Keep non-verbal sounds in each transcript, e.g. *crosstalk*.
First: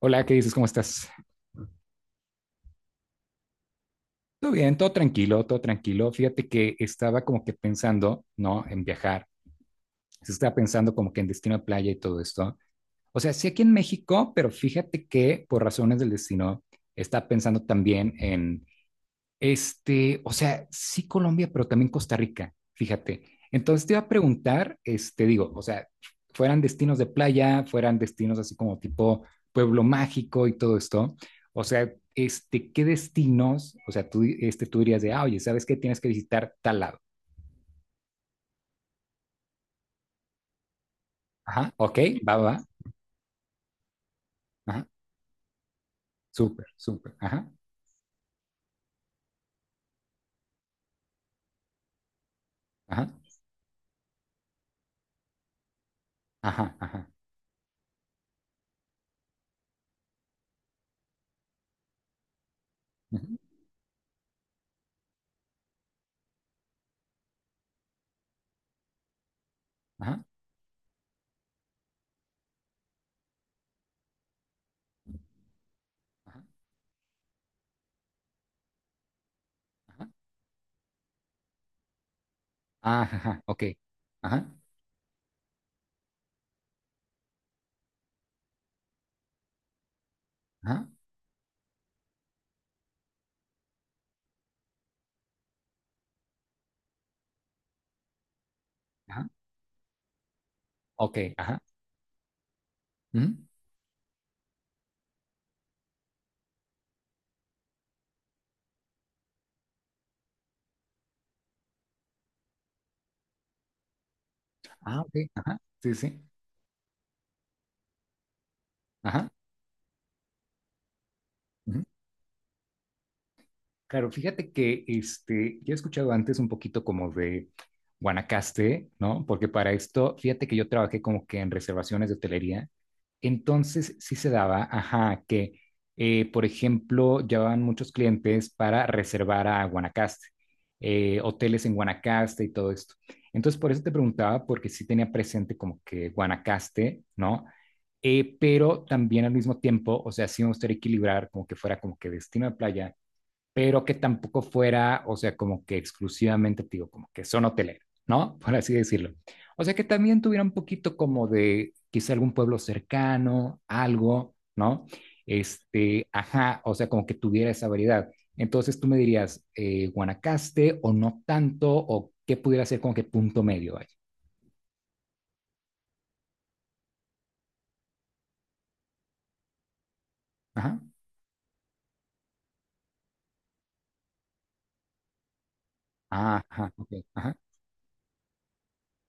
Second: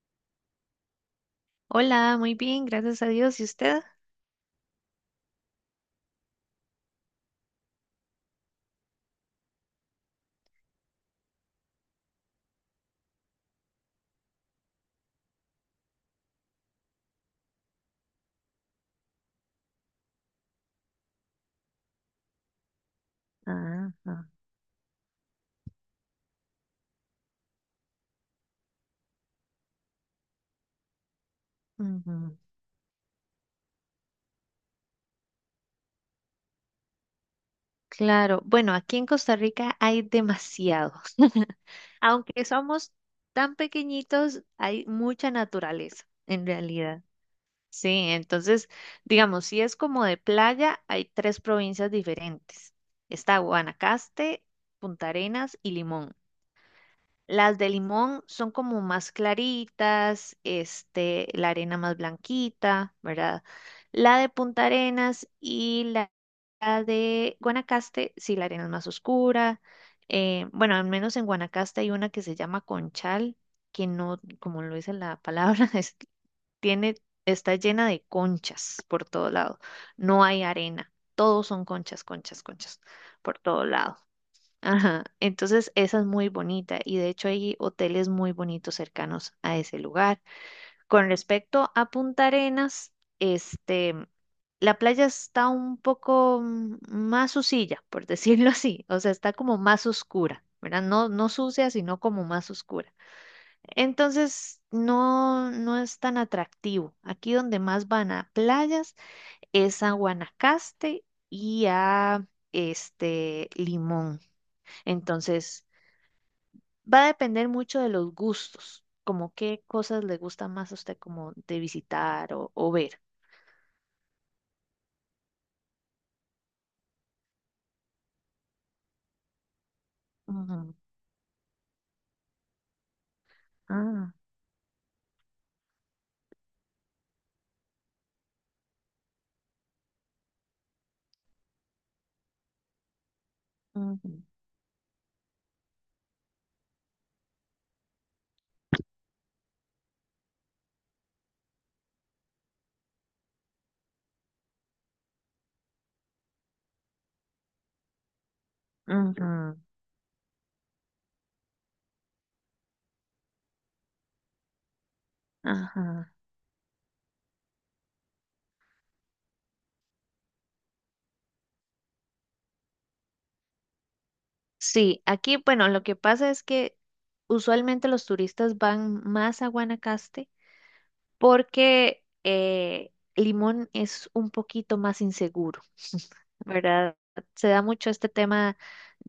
Hola, ¿qué dices? ¿Cómo estás? Hola, muy bien, gracias a Dios. ¿Y usted? Todo bien, todo tranquilo, todo tranquilo. Fíjate que estaba como que pensando, ¿no? En viajar. Se Estaba pensando como que en destino de playa y todo esto. O sea, sí aquí en México, pero fíjate que por razones del destino, estaba pensando también en o sea, sí Colombia, pero también Costa Rica, fíjate. Entonces Ah, te iba a ah, preguntar, digo, o sea, fueran destinos de playa, fueran destinos así como tipo pueblo mágico y todo esto, o sea, ujú. ¿Qué destinos, o sea, tú dirías de, ah, oye, ¿sabes qué? Tienes que visitar tal lado. Claro, bueno, aquí en Costa Rica hay demasiados. Ajá, ok, va, va, Aunque va, somos tan pequeñitos, hay ajá, mucha naturaleza, en súper, realidad. súper, ajá, Sí, entonces, digamos, si es como de playa, hay tres provincias diferentes. ajá, Está Guanacaste, Punta Arenas y Limón. ajá, ajá, Las de limón son como más claritas, este, la arena más blanquita, ujú, ¿verdad? La de Punta Arenas y la de Guanacaste, sí, la arena es más oscura. ajá, Bueno, al menos en Guanacaste hay una que se llama Conchal, que no, como lo dice la palabra, *laughs* ajá, tiene, está llena de conchas por todo lado. ajá, No hay arena, todos son conchas, conchas, conchas ah, por ajá, ok, todo lado. ajá, Ajá, entonces esa es muy bonita y de hecho hay hoteles muy bonitos cercanos a ese lugar. ajá, Con respecto a Punta Arenas, este, la playa está un poco más sucilla, por *laughs* decirlo así, o sea, ajá, está como más oscura, ¿verdad? No, ok, no ajá, sucia, sino como más oscura. ujú, Entonces, no, no es tan atractivo. Aquí donde más van a playas es a Guanacaste y a este Limón. ah, ok, ajá, Entonces, sí, sí, va a depender mucho de los gustos, ajá. como qué cosas le gusta más a usted como de Ujú. visitar o ver. Claro, fíjate que yo he escuchado antes un poquito como de Guanacaste, ¿no? Porque para esto, fíjate que yo Ujú, trabajé como que en reservaciones de hotelería, entonces ah, sí se daba, ajá, que, por ejemplo, llevaban muchos clientes para reservar a Guanacaste, hoteles en Guanacaste y todo esto. Entonces, por eso te ujú, preguntaba, porque sí tenía presente como que Guanacaste, ¿no? Pero también al mismo tiempo, o sea, sí me gustaría equilibrar como que fuera como que destino de playa, pero que tampoco fuera, o sea, como que exclusivamente, te digo, como que son hoteleros, ¿no? *laughs* Por así decirlo. ujú, O sea, que también tuviera un poquito como de quizá algún pueblo cercano, algo, ¿no? Este, ajá. ajá, o sea, como que tuviera esa variedad. Entonces tú me dirías, Guanacaste o no tanto, o qué pudiera ser como que punto medio ahí. Sí, aquí, bueno, lo que pasa es que usualmente los turistas van más a Guanacaste Ajá, porque Limón es un poquito más inseguro, ah, ajá, ok, ¿verdad? ajá, Se da mucho este tema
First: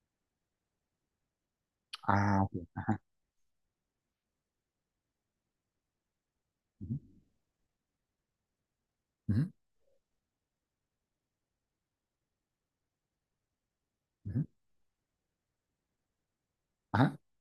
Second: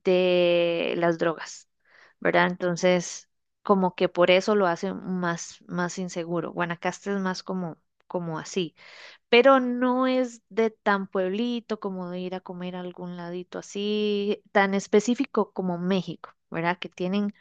de las drogas, ah, ¿verdad? ok. Entonces, como que por eso lo hace más, más inseguro. Ujú, Guanacaste es más como así, ujú, pero no es de tan pueblito como de ir a comer a algún ladito así, ujú. tan específico como México, ¿verdad? Que Ajá, tienen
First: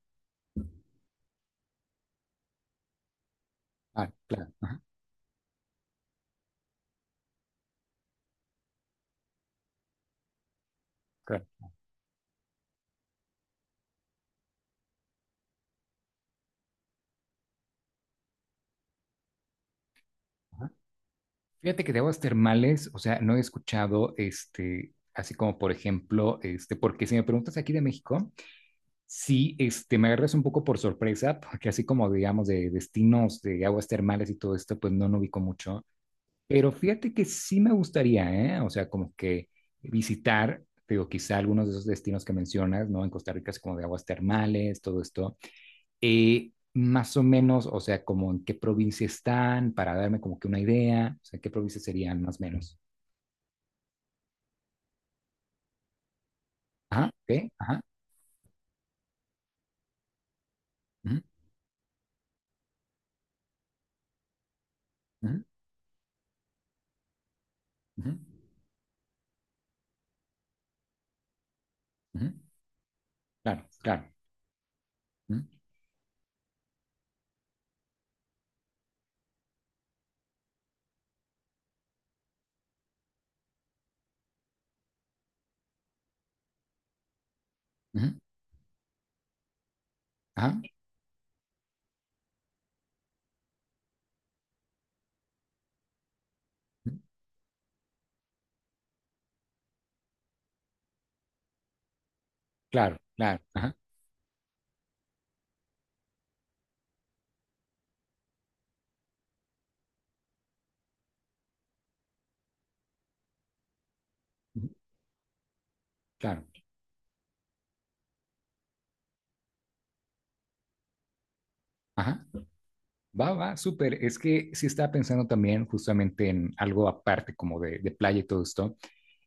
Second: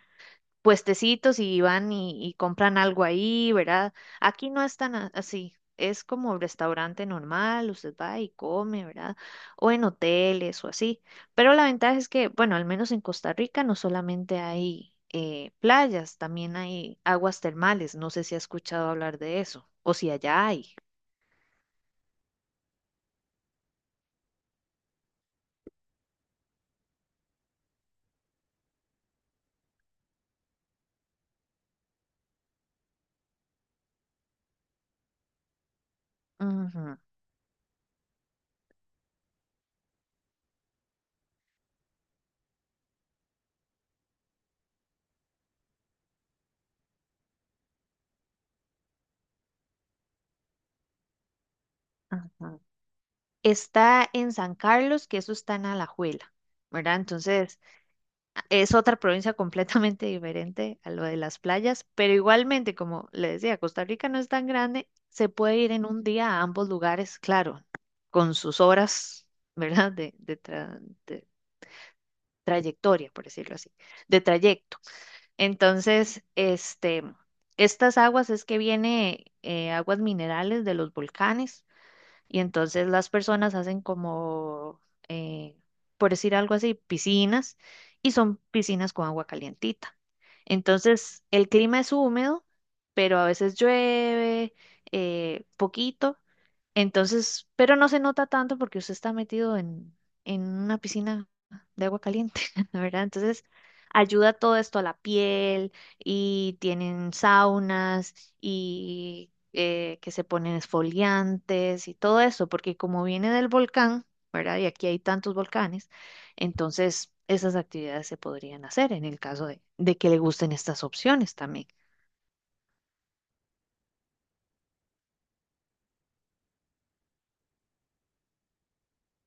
puestecitos y van y compran algo ahí, ¿verdad? ah, Aquí claro, no es ajá, tan así. Es como restaurante normal, usted va y come, ¿verdad? O en hoteles o así. claro, Pero la ventaja es que, bueno, al menos en Costa Rica no solamente hay playas, también hay aguas termales. No sé si ha escuchado hablar de eso o si allá ajá. hay. Fíjate que de aguas termales, o sea, no he escuchado, así como por ejemplo, porque si me preguntas aquí de México, sí, me agarras un poco por sorpresa, porque así como digamos de destinos de aguas termales y todo esto, pues no, no ubico mucho, pero Ujú, fíjate que sí me gustaría, ¿eh? O sea, como que visitar, digo, quizá algunos de esos destinos que mencionas, ¿no? En Costa Rica, es como de aguas termales, todo esto más o menos, o sea, como en qué provincia están, para darme como que una idea, o sea, qué provincias serían más o ajá. menos. Está en San Carlos, que eso está en Alajuela, ¿verdad? Ajá, ok, Entonces, ajá. es otra provincia completamente diferente a lo de Ujú, las playas, pero igualmente, como le decía, Costa Rica no es tan grande, se ujú, puede ir en un día a ambos lugares, claro, ujú, con sus horas, ¿verdad? De ujú, trayectoria, por decirlo claro, así, claro. de trayecto. Ujú, Entonces, este, estas aguas es que viene aguas minerales de los volcanes. Y entonces las personas hacen como, eh, por decir algo así, piscinas y ujú, son piscinas con agua calientita. ajá, Entonces el clima es húmedo, pero a veces llueve poquito ujú, entonces, pero no se nota tanto porque usted está metido en una piscina de agua caliente, *laughs* claro, ¿verdad? claro, Entonces, ajá, ayuda todo esto a la piel y tienen saunas y que se ponen esfoliantes y todo eso, porque como viene del volcán, ¿verdad? Y ujú, aquí hay tantos volcanes, claro, entonces esas actividades se podrían hacer en el caso de que le gusten estas opciones también. ajá. Va, va, súper. Es que sí estaba pensando también justamente en algo aparte como de playa y todo esto.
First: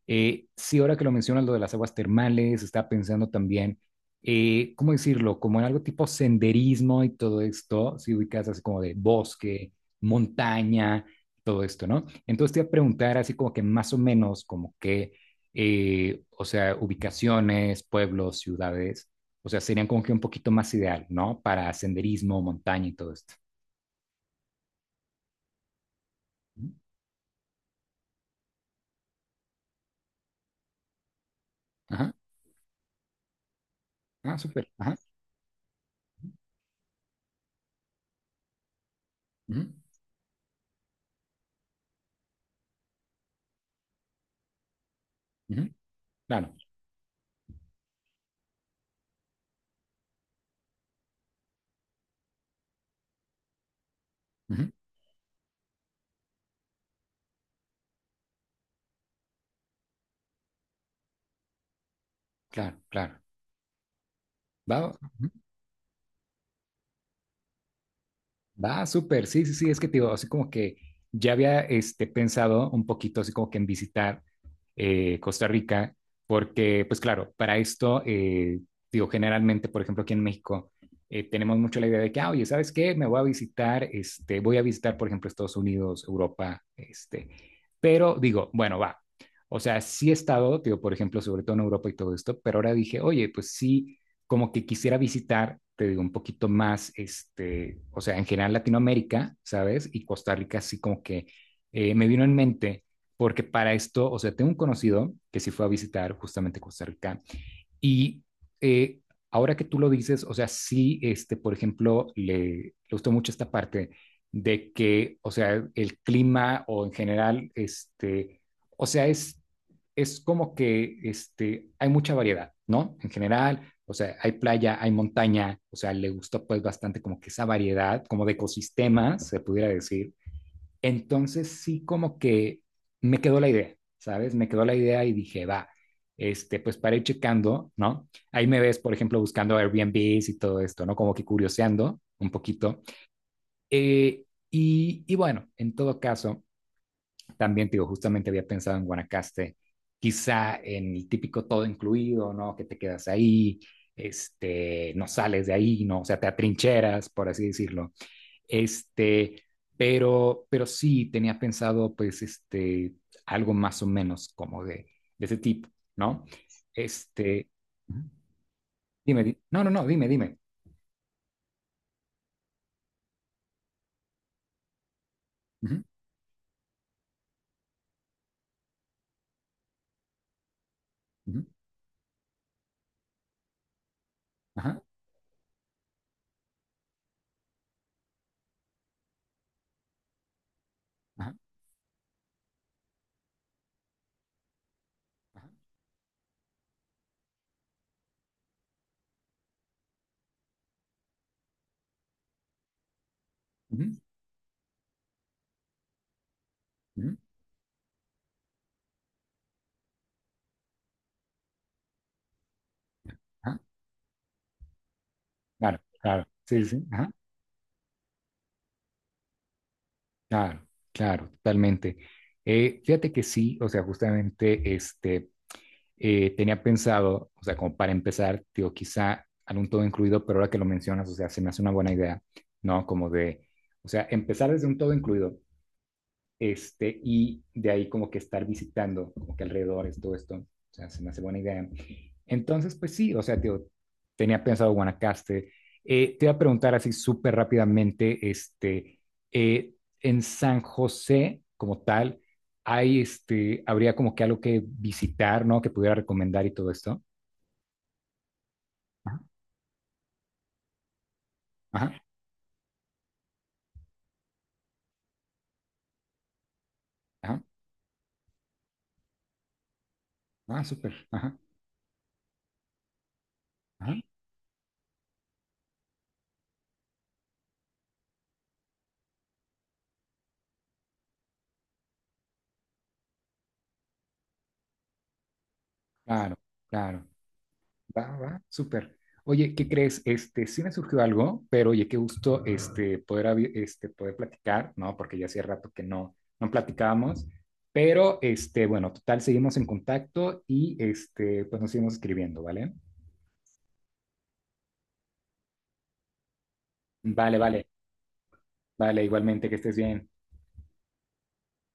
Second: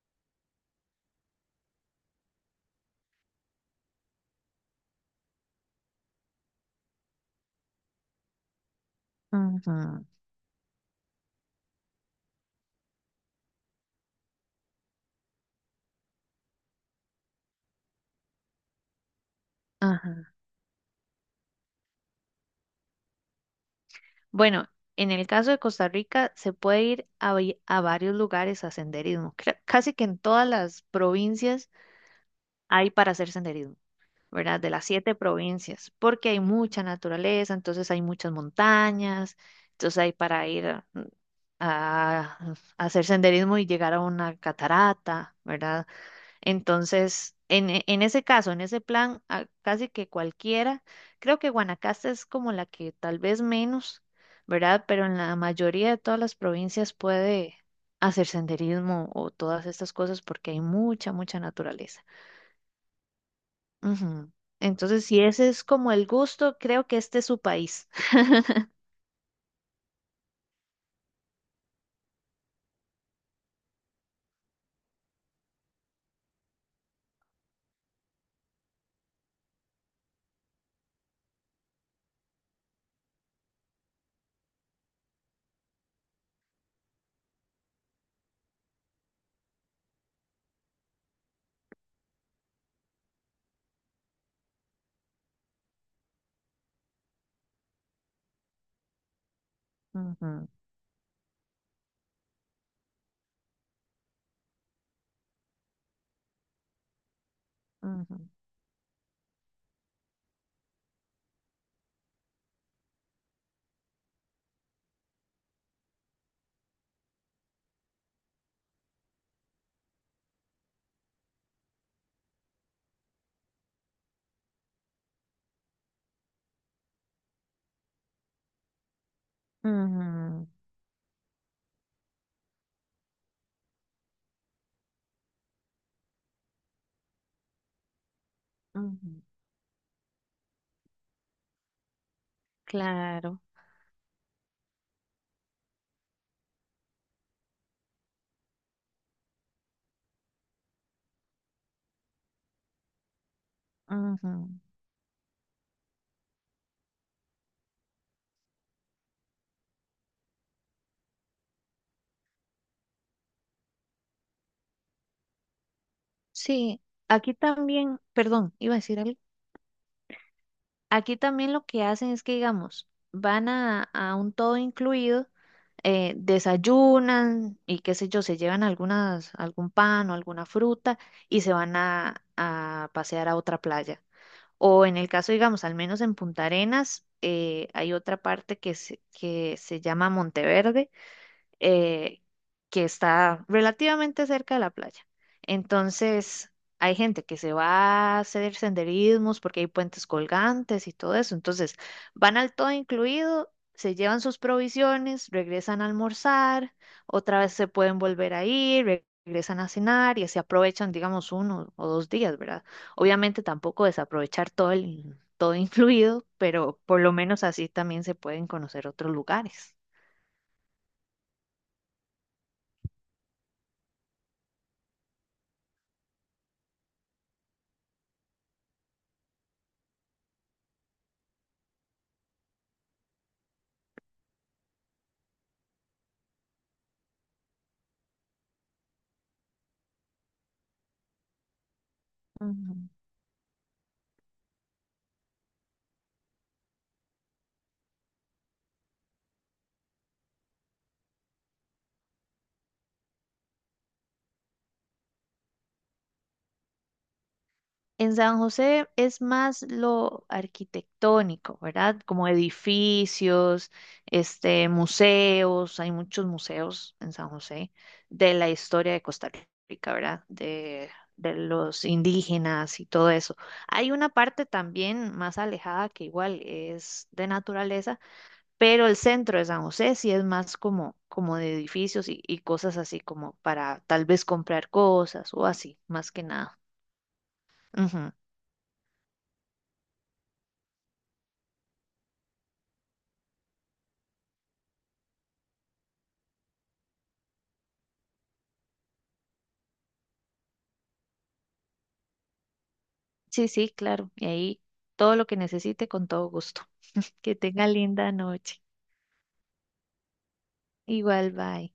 Sí, ahora que lo mencionas, lo de las aguas termales, estaba pensando también, ¿cómo decirlo? Como en algo tipo senderismo y todo esto, si ubicas así como de bosque, Ujú, montaña, todo esto, ¿no? Entonces te iba a preguntar así como que más o menos, como que, o sea, ubicaciones, pueblos, ciudades, o sea, serían como que un ajá. poquito más ideal, ¿no? Para senderismo, montaña y todo esto. Bueno, en el caso de Costa Rica se Ujú. puede ir a varios lugares a senderismo. Casi que en todas las provincias Ajá, hay para hacer senderismo, ah, ¿verdad? súper, De las ajá, siete provincias, porque hay mucha naturaleza, entonces hay muchas montañas, ujú, entonces hay para ir a, a- a hacer senderismo y llegar a una catarata, ujú, ¿verdad? claro, Entonces, en ese caso, en ese plan, casi que cualquiera, creo que Guanacaste es como la que tal vez menos, ujú, ¿verdad? Pero en la mayoría de todas las provincias puede hacer senderismo o todas estas cosas porque hay mucha, mucha naturaleza. claro, claro. Ujú. ¿Va? Entonces, si ese es como el gusto, creo que este es su país. *laughs* Va, súper, sí, sí, sí, es que te digo, así como que ya había pensado un poquito así como que en visitar Costa Rica, porque pues claro, para esto, digo, generalmente, por ejemplo, aquí en México, tenemos mucho la idea de que, ah, oye, ¿sabes qué? Me voy a visitar, este, Voy a visitar, por ejemplo, Estados Unidos, Europa, pero digo, bueno, va, o sea, sí he estado, digo, por ejemplo, sobre todo en Europa y todo esto, pero ahora dije, oye, pues sí como que quisiera visitar, te digo, un poquito más, o sea, en general Latinoamérica, ¿sabes? Y Costa Ujú, Rica, así como que me vino en mente, porque para esto, o sea, tengo un conocido que sí fue a visitar justamente Costa Rica ujú, y eh, ahora que tú lo dices, o sea, sí, por ejemplo, le gustó mucho esta parte de que, o sea, el clima o en general, o sea, es como que hay mucha variedad, ¿no? En general, o sea, hay playa, hay montaña, o sea, le gustó pues bastante como que esa variedad, como de ecosistemas, se pudiera decir, ujú, entonces sí como que me quedó la idea, ¿sabes? Me quedó la idea y dije, va, pues para ir checando, ¿no? Ahí me ves, por ejemplo, ujú. buscando Airbnbs y todo esto, ¿no? Como que curioseando un poquito. Claro. Eh, y bueno, en todo caso, también te digo, justamente había pensado en Guanacaste, quizá en el típico todo incluido, ¿no? Que te quedas ahí, Ujú. No sales de ahí, ¿no? O sea, te atrincheras, por así decirlo este, pero sí tenía pensado, pues, algo más o menos como de ese tipo, ¿no? Sí, aquí Este, también, Ujú. perdón, iba a decir algo. Dime, no, no, no, dime, dime. Aquí también lo que hacen es que, digamos, van a, un todo incluido, Ujú, desayunan y qué sé yo, se llevan algún pan o alguna fruta y ujú, se van a pasear a otra playa. ajá, O en el caso, digamos, al menos en Punta Arenas, hay otra parte que se llama Monteverde ajá, eh, que está relativamente cerca de la playa. ajá, Entonces, hay gente que se va a hacer senderismos porque hay puentes colgantes y todo eso. Entonces, van al todo incluido, ujú, se llevan sus provisiones, regresan a almorzar, ujú, otra vez se pueden volver a ir, regresan a cenar y así aprovechan, digamos, uno o dos días, ¿verdad? Obviamente ajá. tampoco desaprovechar todo el todo Claro, incluido, claro, sí, sí, pero sí, por ajá, lo menos así también se pueden conocer otros lugares. claro, claro, totalmente. Fíjate que sí, o sea, justamente, tenía pensado, o sea, como para empezar, digo, quizá algún todo incluido, pero ahora que lo mencionas, o sea, se me hace una buena idea, ¿no? Como de, o sea, empezar desde un todo incluido, y de ahí como que estar visitando, como que alrededor es todo esto, o sea, se me hace buena idea. Entonces, Ujú. pues sí, o sea, tío, tenía pensado Guanacaste. Te iba a preguntar así súper rápidamente, eh, en San José como tal, habría como que algo que visitar, ¿no? Que pudiera recomendar y todo esto. En San José Ajá, es más lo arquitectónico, ajá, ¿verdad? Como edificios, este, museos, hay muchos museos en San ajá, José de la historia de Costa Rica, ¿verdad? ah, De, súper, de ajá, los indígenas y todo eso. Hay ajá, una parte también más alejada que igual es de naturaleza, pero el centro de San José sí es más como, de edificios y cosas así como para tal vez comprar cosas o así, más que claro, nada. claro. Va, va, súper. Oye, ¿qué crees? Sí me surgió algo, pero oye, qué gusto poder platicar, ¿no? Porque ya hacía rato que no platicábamos, pero bueno, total, seguimos en contacto y pues nos seguimos escribiendo, ¿vale? Sí, sí, claro. Y ahí todo lo que necesite con todo gusto. Que Vale, vale, tenga linda noche. vale, igualmente, que estés bien. Igual, bye.